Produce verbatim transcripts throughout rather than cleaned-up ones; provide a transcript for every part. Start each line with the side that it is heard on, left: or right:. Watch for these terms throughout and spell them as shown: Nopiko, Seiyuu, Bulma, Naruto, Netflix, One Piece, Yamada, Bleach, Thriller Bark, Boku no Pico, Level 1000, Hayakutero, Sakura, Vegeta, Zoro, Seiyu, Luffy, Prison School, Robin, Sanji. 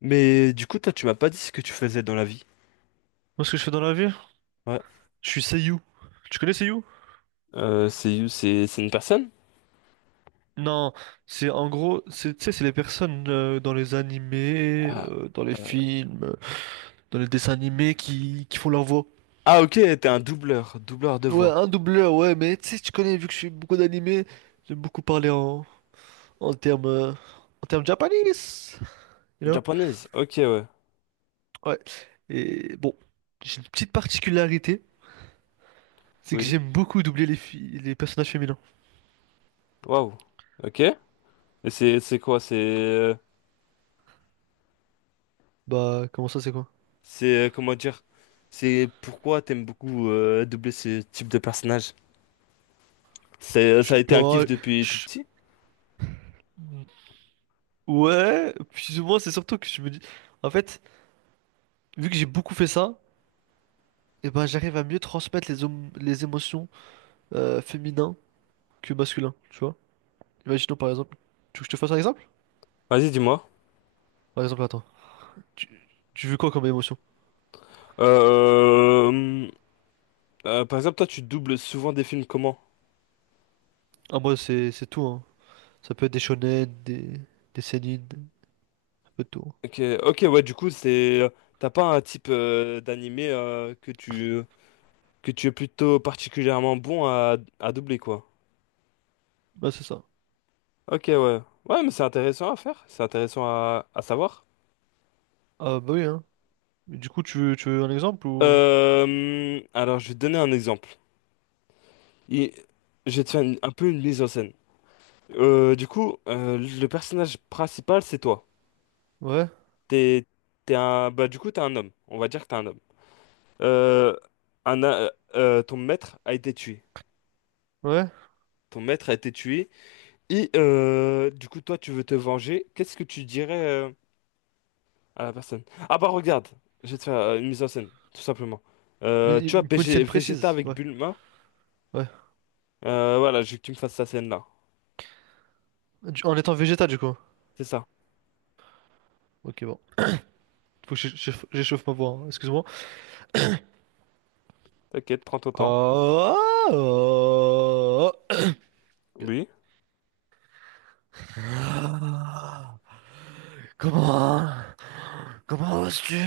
left: Mais du coup, toi, tu m'as pas dit ce que tu faisais dans la vie.
right: Moi, ce que je fais dans la vie,
left: Ouais.
right: je suis Seiyuu. Tu connais Seiyuu?
left: Euh, c'est, c'est, c'est une personne?
right: Non, c'est en gros, c'est, tu sais, c'est les personnes euh, dans les animés,
left: Ah,
right: euh, dans les
left: euh,
right: films, euh, dans les dessins animés qui, qui font leur voix.
left: ah, ok, t'es un doubleur, doubleur de
right: Ouais,
left: voix.
right: un doubleur, ouais, mais tu sais, tu connais, vu que je suis beaucoup d'animés, j'aime beaucoup parler en, en termes euh, en termes japonais, you know?
left: Japonaise, ok, ouais.
right: Ouais. Et bon, j'ai une petite particularité, c'est que
left: Oui.
right: j'aime beaucoup doubler les filles, les personnages féminins.
left: Waouh. Ok. Et c'est, c'est quoi? C'est, euh,
right: Bah, comment ça, c'est quoi?
left: c'est, euh, comment dire? C'est pourquoi t'aimes beaucoup euh, doubler ce type de personnage? C'est, euh,
right: Je
left: ça a
right: sais
left: été un kiff
right: pas.
left: depuis tout
right: je-
left: petit?
right: Ouais, plus ou moins, c'est surtout que je me dis, en fait, vu que j'ai beaucoup fait ça, et ben j'arrive à mieux transmettre les, hom- les émotions euh, féminins que masculins, tu vois. Imaginons par exemple, tu veux que je te fasse un exemple?
left: Vas-y, dis-moi.
right: Par exemple, attends, tu, tu veux quoi comme émotion?
left: Euh, euh, Par exemple, toi, tu doubles souvent des films comment?
right: Ah, moi, c'est c'est tout, hein. Ça peut être des shonen, des, des seinen, un peu de tout, hein.
left: Ok, ok, ouais, du coup, c'est, t'as pas un type euh, d'animé euh, que tu que tu es plutôt particulièrement bon à, à doubler, quoi.
right: Bah, c'est ça.
left: Ok, ouais, ouais, mais c'est intéressant à faire, c'est intéressant à, à savoir.
right: Ah, bah oui, hein. Mais du coup, tu veux, tu veux un exemple ou.
left: Euh, alors, je vais te donner un exemple. Il- je vais te faire une- un peu une mise en scène. Euh, du coup, euh, le personnage principal, c'est toi.
right: Ouais,
left: T'es, t'es un, bah, du coup, t'es un homme. On va dire que t'es un homme. Euh, un, a- euh, Ton maître a été tué.
right: ouais.
left: Ton maître a été tué. Et euh, du coup, toi, tu veux te venger. Qu'est-ce que tu dirais euh, à la personne? Ah, bah regarde, je vais te faire euh, une mise en scène, tout simplement.
right: Mais
left: Euh, tu
right: il
left: vois,
right: il me faut une
left: B G
right: scène
left: Vegeta
right: précise,
left: avec
right: ouais,
left: Bulma.
right: ouais.
left: Euh, voilà, je veux que tu me fasses cette scène-là.
right: Du- En étant végétal, du coup.
left: C'est ça.
right: Ok, bon. Faut que j'échauffe j'échauffe ma voix, hein. Excuse-moi.
left: T'inquiète, prends ton temps.
right: Oh!
left: Oui.
right: Ah. Comment? Comment oses-tu?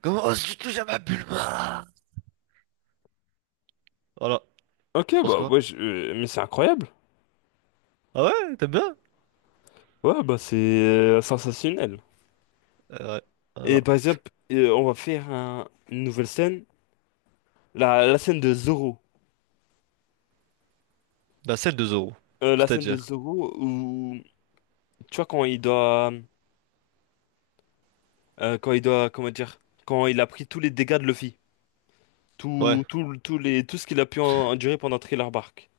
right: Comment oses-tu toucher à ma Bulma? Voilà.
left: Ok,
right: Pense
left: bah
right: quoi?
left: ouais, je- euh, mais c'est incroyable.
right: Ah ouais? T'aimes bien?
left: Ouais, bah c'est euh, sensationnel.
right: Euh, ouais. Voilà.
left: Et par exemple, euh, on va faire un- une nouvelle scène. La, la scène de Zoro.
right: La celle de Zoro.
left: Euh, la scène de
right: C'est-à-dire.
left: Zoro où, tu vois, quand il doit... Euh, quand il doit, comment dire, quand il a pris tous les dégâts de Luffy,
right: Ouais.
left: tout, tout, tout les, tout ce qu'il a pu en- endurer pendant Thriller Bark.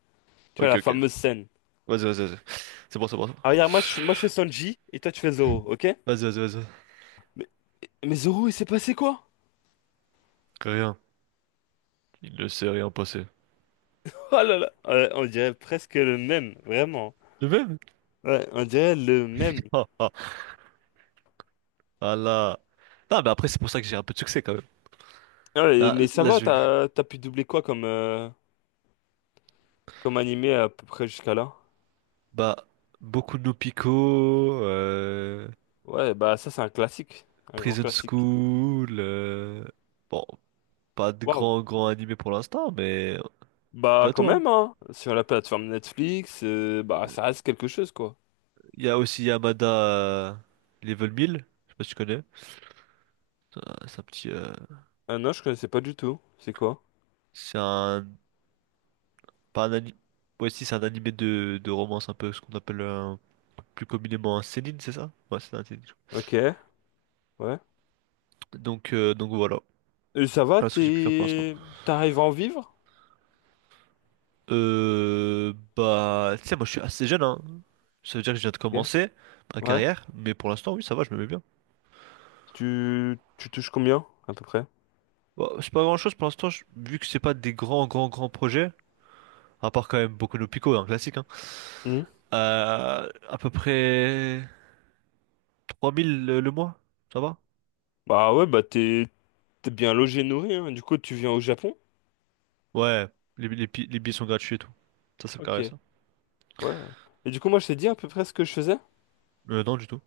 left: Tu vois
right: Ok,
left: la
right: ok.
left: fameuse scène.
right: Vas-y, vas-y, vas-y. C'est bon, c'est bon, c'est bon.
left: Ah, regarde, moi je, moi je fais Sanji et toi tu fais Zoro, ok?
right: Vas-y, vas-y, vas-y.
left: Mais, mais Zoro, il s'est passé quoi?
right: Rien. Il ne s'est rien passé.
left: Oh là là! Ouais, on dirait presque le même, vraiment.
right: Le même?
left: Ouais, on dirait le même.
right: Ah ah. Ah là. Non, mais après, c'est pour ça que j'ai un peu de succès quand même.
left: Ouais,
right: Là,
left: mais ça
right: là,
left: va,
right: je...
left: t'as, t'as pu doubler quoi comme, euh, comme animé à peu près jusqu'à là?
right: Bah, beaucoup de Nopiko, euh...
left: Ouais, bah ça c'est un classique, un grand
right: Prison
left: classique.
right: School, euh, bon, pas de
left: Waouh!
right: grand grand animé pour l'instant, mais
left: Bah quand
right: bientôt, hein.
left: même, hein, sur la plateforme Netflix, euh, bah ça reste quelque chose quoi.
right: Il y a aussi Yamada euh, Level mille. Je sais pas si tu connais. Euh, C'est un petit, euh,
left: Ah non, je connaissais pas du tout. C'est quoi?
right: c'est un. Pas un ani- Ouais, si, c'est un animé de, de romance un peu, ce qu'on appelle euh, plus communément un seinen, c'est ça? Ouais, c'est un seinen.
left: Ok, ouais.
right: Donc, euh, donc voilà.
left: Et ça va,
right: Voilà ce que j'ai pu faire pour l'instant.
left: t'es... T'arrives à en vivre?
right: Euh, bah, tu sais, moi je suis assez jeune, hein. Ça veut dire que je viens de
left: Ok,
right: commencer ma
left: ouais.
right: carrière, mais pour l'instant, oui, ça va, je me mets bien.
left: Tu... tu touches combien, à peu près?
right: Bon, c'est pas grand-chose pour l'instant, je- vu que c'est pas des grands, grands, grands projets, à part quand même Boku no Pico, un classique, hein.
left: Hmm.
right: Euh, à peu près trois mille le, le mois, ça va?
left: Bah ouais, bah t'es t'es bien logé, nourri, hein. Du coup, tu viens au Japon?
right: Ouais, les, les, pi- les billets sont gratuits et tout. Ça, ça me carré,
left: Ok,
right: ça.
left: ouais. Et du coup, moi, je t'ai dit à peu près ce que je faisais.
right: Euh, non, du tout.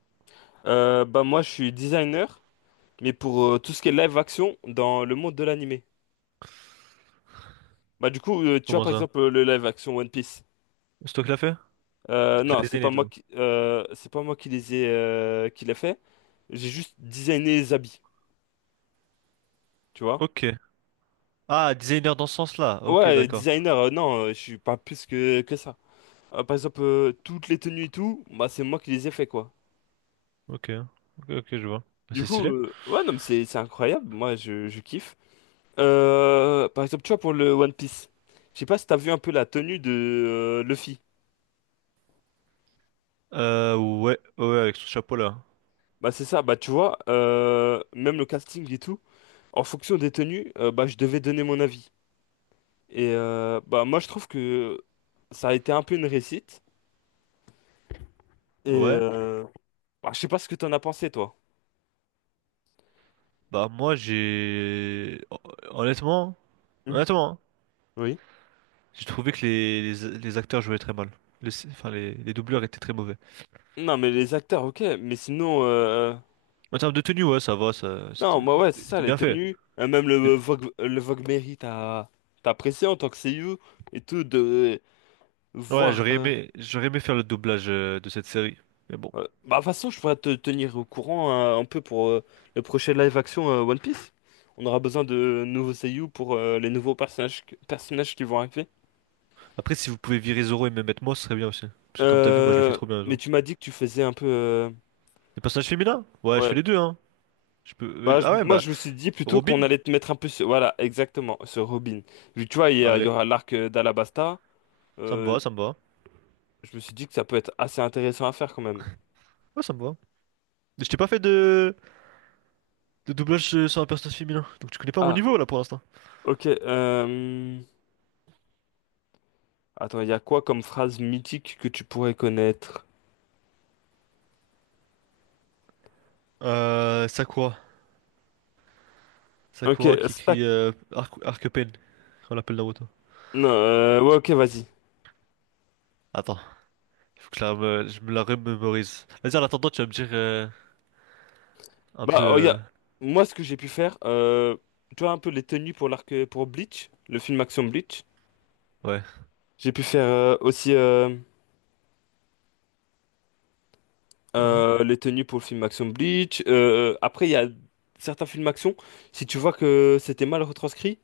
left: Euh, bah moi, je suis designer, mais pour euh, tout ce qui est live action dans le monde de l'animé. Bah du coup, euh, tu vois
right: Comment
left: par
right: ça?
left: exemple euh, le live action One Piece.
right: C'est toi qui l'as fait?
left: Euh,
right: C'est toi qui
left: non,
right: l'as
left: c'est pas
right: designé, tu
left: moi
right: vois.
left: qui, euh, c'est pas moi qui les ai, euh, qui l'a fait. J'ai juste designé les habits, tu vois.
right: Ok. Ah, designer dans ce sens-là. Ok,
left: Ouais,
right: d'accord.
left: designer, euh, non, euh, je suis pas plus que, que ça. Euh, par exemple, euh, toutes les tenues et tout, bah c'est moi qui les ai fait, quoi.
right: Ok. Ok, ok, je vois. Bah,
left: Du
right: c'est
left: coup,
right: stylé.
left: euh, ouais, non, mais c'est, c'est incroyable, moi je, je kiffe. Euh, par exemple, tu vois, pour le One Piece, je sais pas si t'as vu un peu la tenue de euh, Luffy.
right: Euh, ouais, ouais, ouais, avec son chapeau là.
left: Bah c'est ça, bah tu vois, euh, même le casting et tout, en fonction des tenues, euh, bah je devais donner mon avis. Et euh, bah moi je trouve que ça a été un peu une réussite. Et
right: Ouais.
left: euh, bah, je sais pas ce que t'en as pensé toi.
right: Bah, moi, j'ai. Honnêtement,
left: Mhm.
right: honnêtement, hein,
left: Oui.
right: j'ai trouvé que les, les, les acteurs jouaient très mal. Les, enfin, les, les doubleurs étaient très mauvais.
left: Non, mais les acteurs, ok, mais sinon euh,
right: En termes de tenue, ouais, ça va, ça, c'était
left: non, moi, ouais, c'est
right: c'était-
left: ça,
right: c'était
left: les
right: bien fait.
left: tenues. Euh, même le
right: C'était-
left: Vogue le Vogue Mary, t'as t'as apprécié en tant que C U et tout de
right: Ouais,
left: voir.
right: j'aurais
left: Euh,
right: aimé, j'aurais aimé faire le doublage euh, de cette série. Mais bon.
left: ouais. Bah de toute façon, je pourrais te tenir au courant, euh, un peu pour euh, le prochain live action euh, One Piece. On aura besoin de nouveaux C U pour euh, les nouveaux personnages personnages qui vont arriver.
right: Après, si vous pouvez virer Zoro et me mettre moi, ce serait bien aussi. Parce que comme t'as vu, moi je le fais
left: Euh,
right: trop bien,
left: mais
right: Zoro.
left: tu m'as dit que tu faisais un peu. euh,
right: Les personnages féminins? Ouais, je fais
left: Ouais.
right: les deux, hein. Je peux... euh,
left: Bah, je-
right: ah ouais,
left: moi,
right: bah,
left: je me suis dit plutôt qu'on
right: Robin?
left: allait te mettre un peu sur. Voilà, exactement, sur Robin. Vu que tu vois, il y, a- il y
right: Allez,
left: aura l'arc euh, d'Alabasta.
right: ça me
left: euh,
right: va, ça me va.
left: je me suis dit que ça peut être assez intéressant à faire quand même.
right: Ouais, ça me va. Mais je t'ai pas fait de, de doublage euh, sur un personnage féminin, donc tu connais pas mon
left: Ah,
right: niveau là pour l'instant.
left: ok. euh, Attends, il y a quoi comme phrase mythique que tu pourrais connaître?
right: Euh, Sakura.
left: Ok,
right: Sakura qui
left: stack.
right: crie euh, Arc- Arc-Pen, on l'appelle Naruto.
left: Non, euh, ouais, ok, vas-y.
right: Attends, il faut que je la, me- je me la remémorise. Vas-y, en attendant, tu vas me dire euh, un peu,
left: Bah,
right: euh,
left: regarde, moi, ce que j'ai pu faire, euh, tu vois, un peu les tenues pour l'arc, pour Bleach, le film Action Bleach.
right: ouais,
left: J'ai pu faire euh, aussi. Euh,
right: ouais,
left: Euh, les tenues pour le film Action Bleach. Euh, après, il y a certains films Action. Si tu vois que c'était mal retranscrit,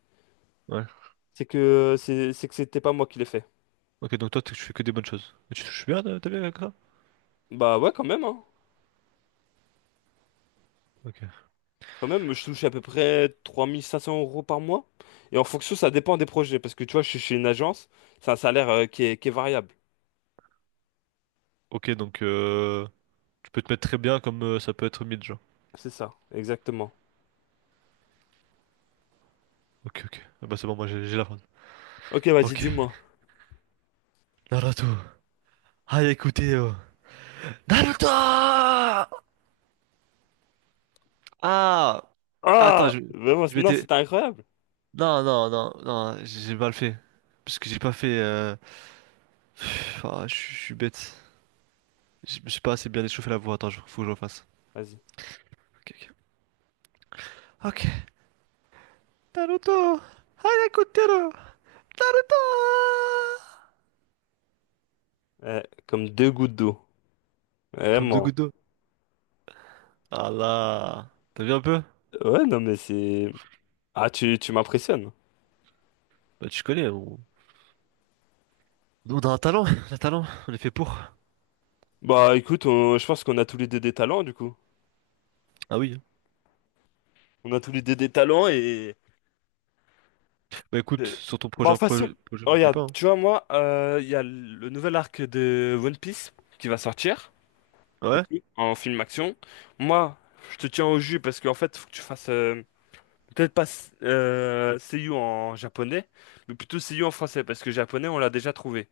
right: ouais.
left: c'est que c'est c'est que c'était pas moi qui l'ai fait.
right: Ok, donc toi, tu tu fais que des bonnes choses. Et tu touches bien, euh, t'es bien avec ça?
left: Bah ouais, quand même, hein.
right: Ok.
left: Quand même, je touche à peu près trois mille cinq cents euros par mois. Et en fonction, ça dépend des projets. Parce que tu vois, je suis chez une agence, c'est un salaire euh, qui est, qui est variable.
right: Ok, donc euh, tu peux te mettre très bien comme euh, ça peut être mid, genre.
left: C'est ça, exactement.
right: Ok, ok. Ah bah c'est bon, moi j'ai j'ai la fin.
left: Ok, vas-y,
right: Ok.
left: dis-moi.
right: Naruto. Ah, écoutez, euh, Naruto! Ah! Attends,
left: Ah!
right: je,
left: Vraiment,
right: je
left: c'est- non,
right: m'étais.
left: c'était incroyable.
right: Non, non, non, non, j'ai mal fait. Parce que j'ai pas fait, euh, pff, ah, je suis je suis bête. Je me suis pas assez bien échauffé la voix. Attends, je- faut que je refasse.
left: Vas-y.
right: Ok, ok. Ok. Naruto! Hayakutero! Naruto!
left: Eh, comme deux gouttes d'eau.
right: Comme deux
left: Vraiment.
right: gouttes d'eau. Ah là! T'as vu un peu?
left: Ouais, non, mais c'est. Ah, tu, tu m'impressionnes.
right: Bah, tu connais, on... Nous, on a un talent, on a un talent, on est fait pour.
left: Bah écoute, on- je pense qu'on a tous les deux des talents du coup.
right: Ah oui.
left: On a tous les deux des talents. et...
right: Bah écoute,
left: et-
right: sur ton
left: Bah en
right: prochain
left: façon,
right: projet, projet
left: oh,
right: m'oublie
left: regarde,
right: pas, hein.
left: tu vois moi, euh, il y a le nouvel arc de One Piece qui va sortir et
right: Ouais?
left: tout, en film action. Moi, je te tiens au jus parce qu'en fait, faut que tu fasses, euh, peut-être pas euh, Seiyu en japonais, mais plutôt Seiyu en français parce que japonais, on l'a déjà trouvé.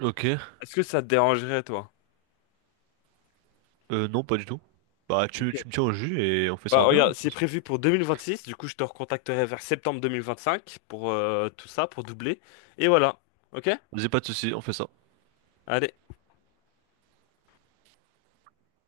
right: Ok.
left: Est-ce que ça te dérangerait toi?
right: Euh, non, pas du tout. Bah, tu, tu me tiens au jus et on fait ça
left: Bah,
right: en bien.
left: regarde, c'est prévu pour deux mille vingt-six, du coup je te recontacterai vers septembre deux mille vingt-cinq pour euh, tout ça, pour doubler. Et voilà, ok?
right: Vas-y, pas de soucis, on fait ça.
left: Allez.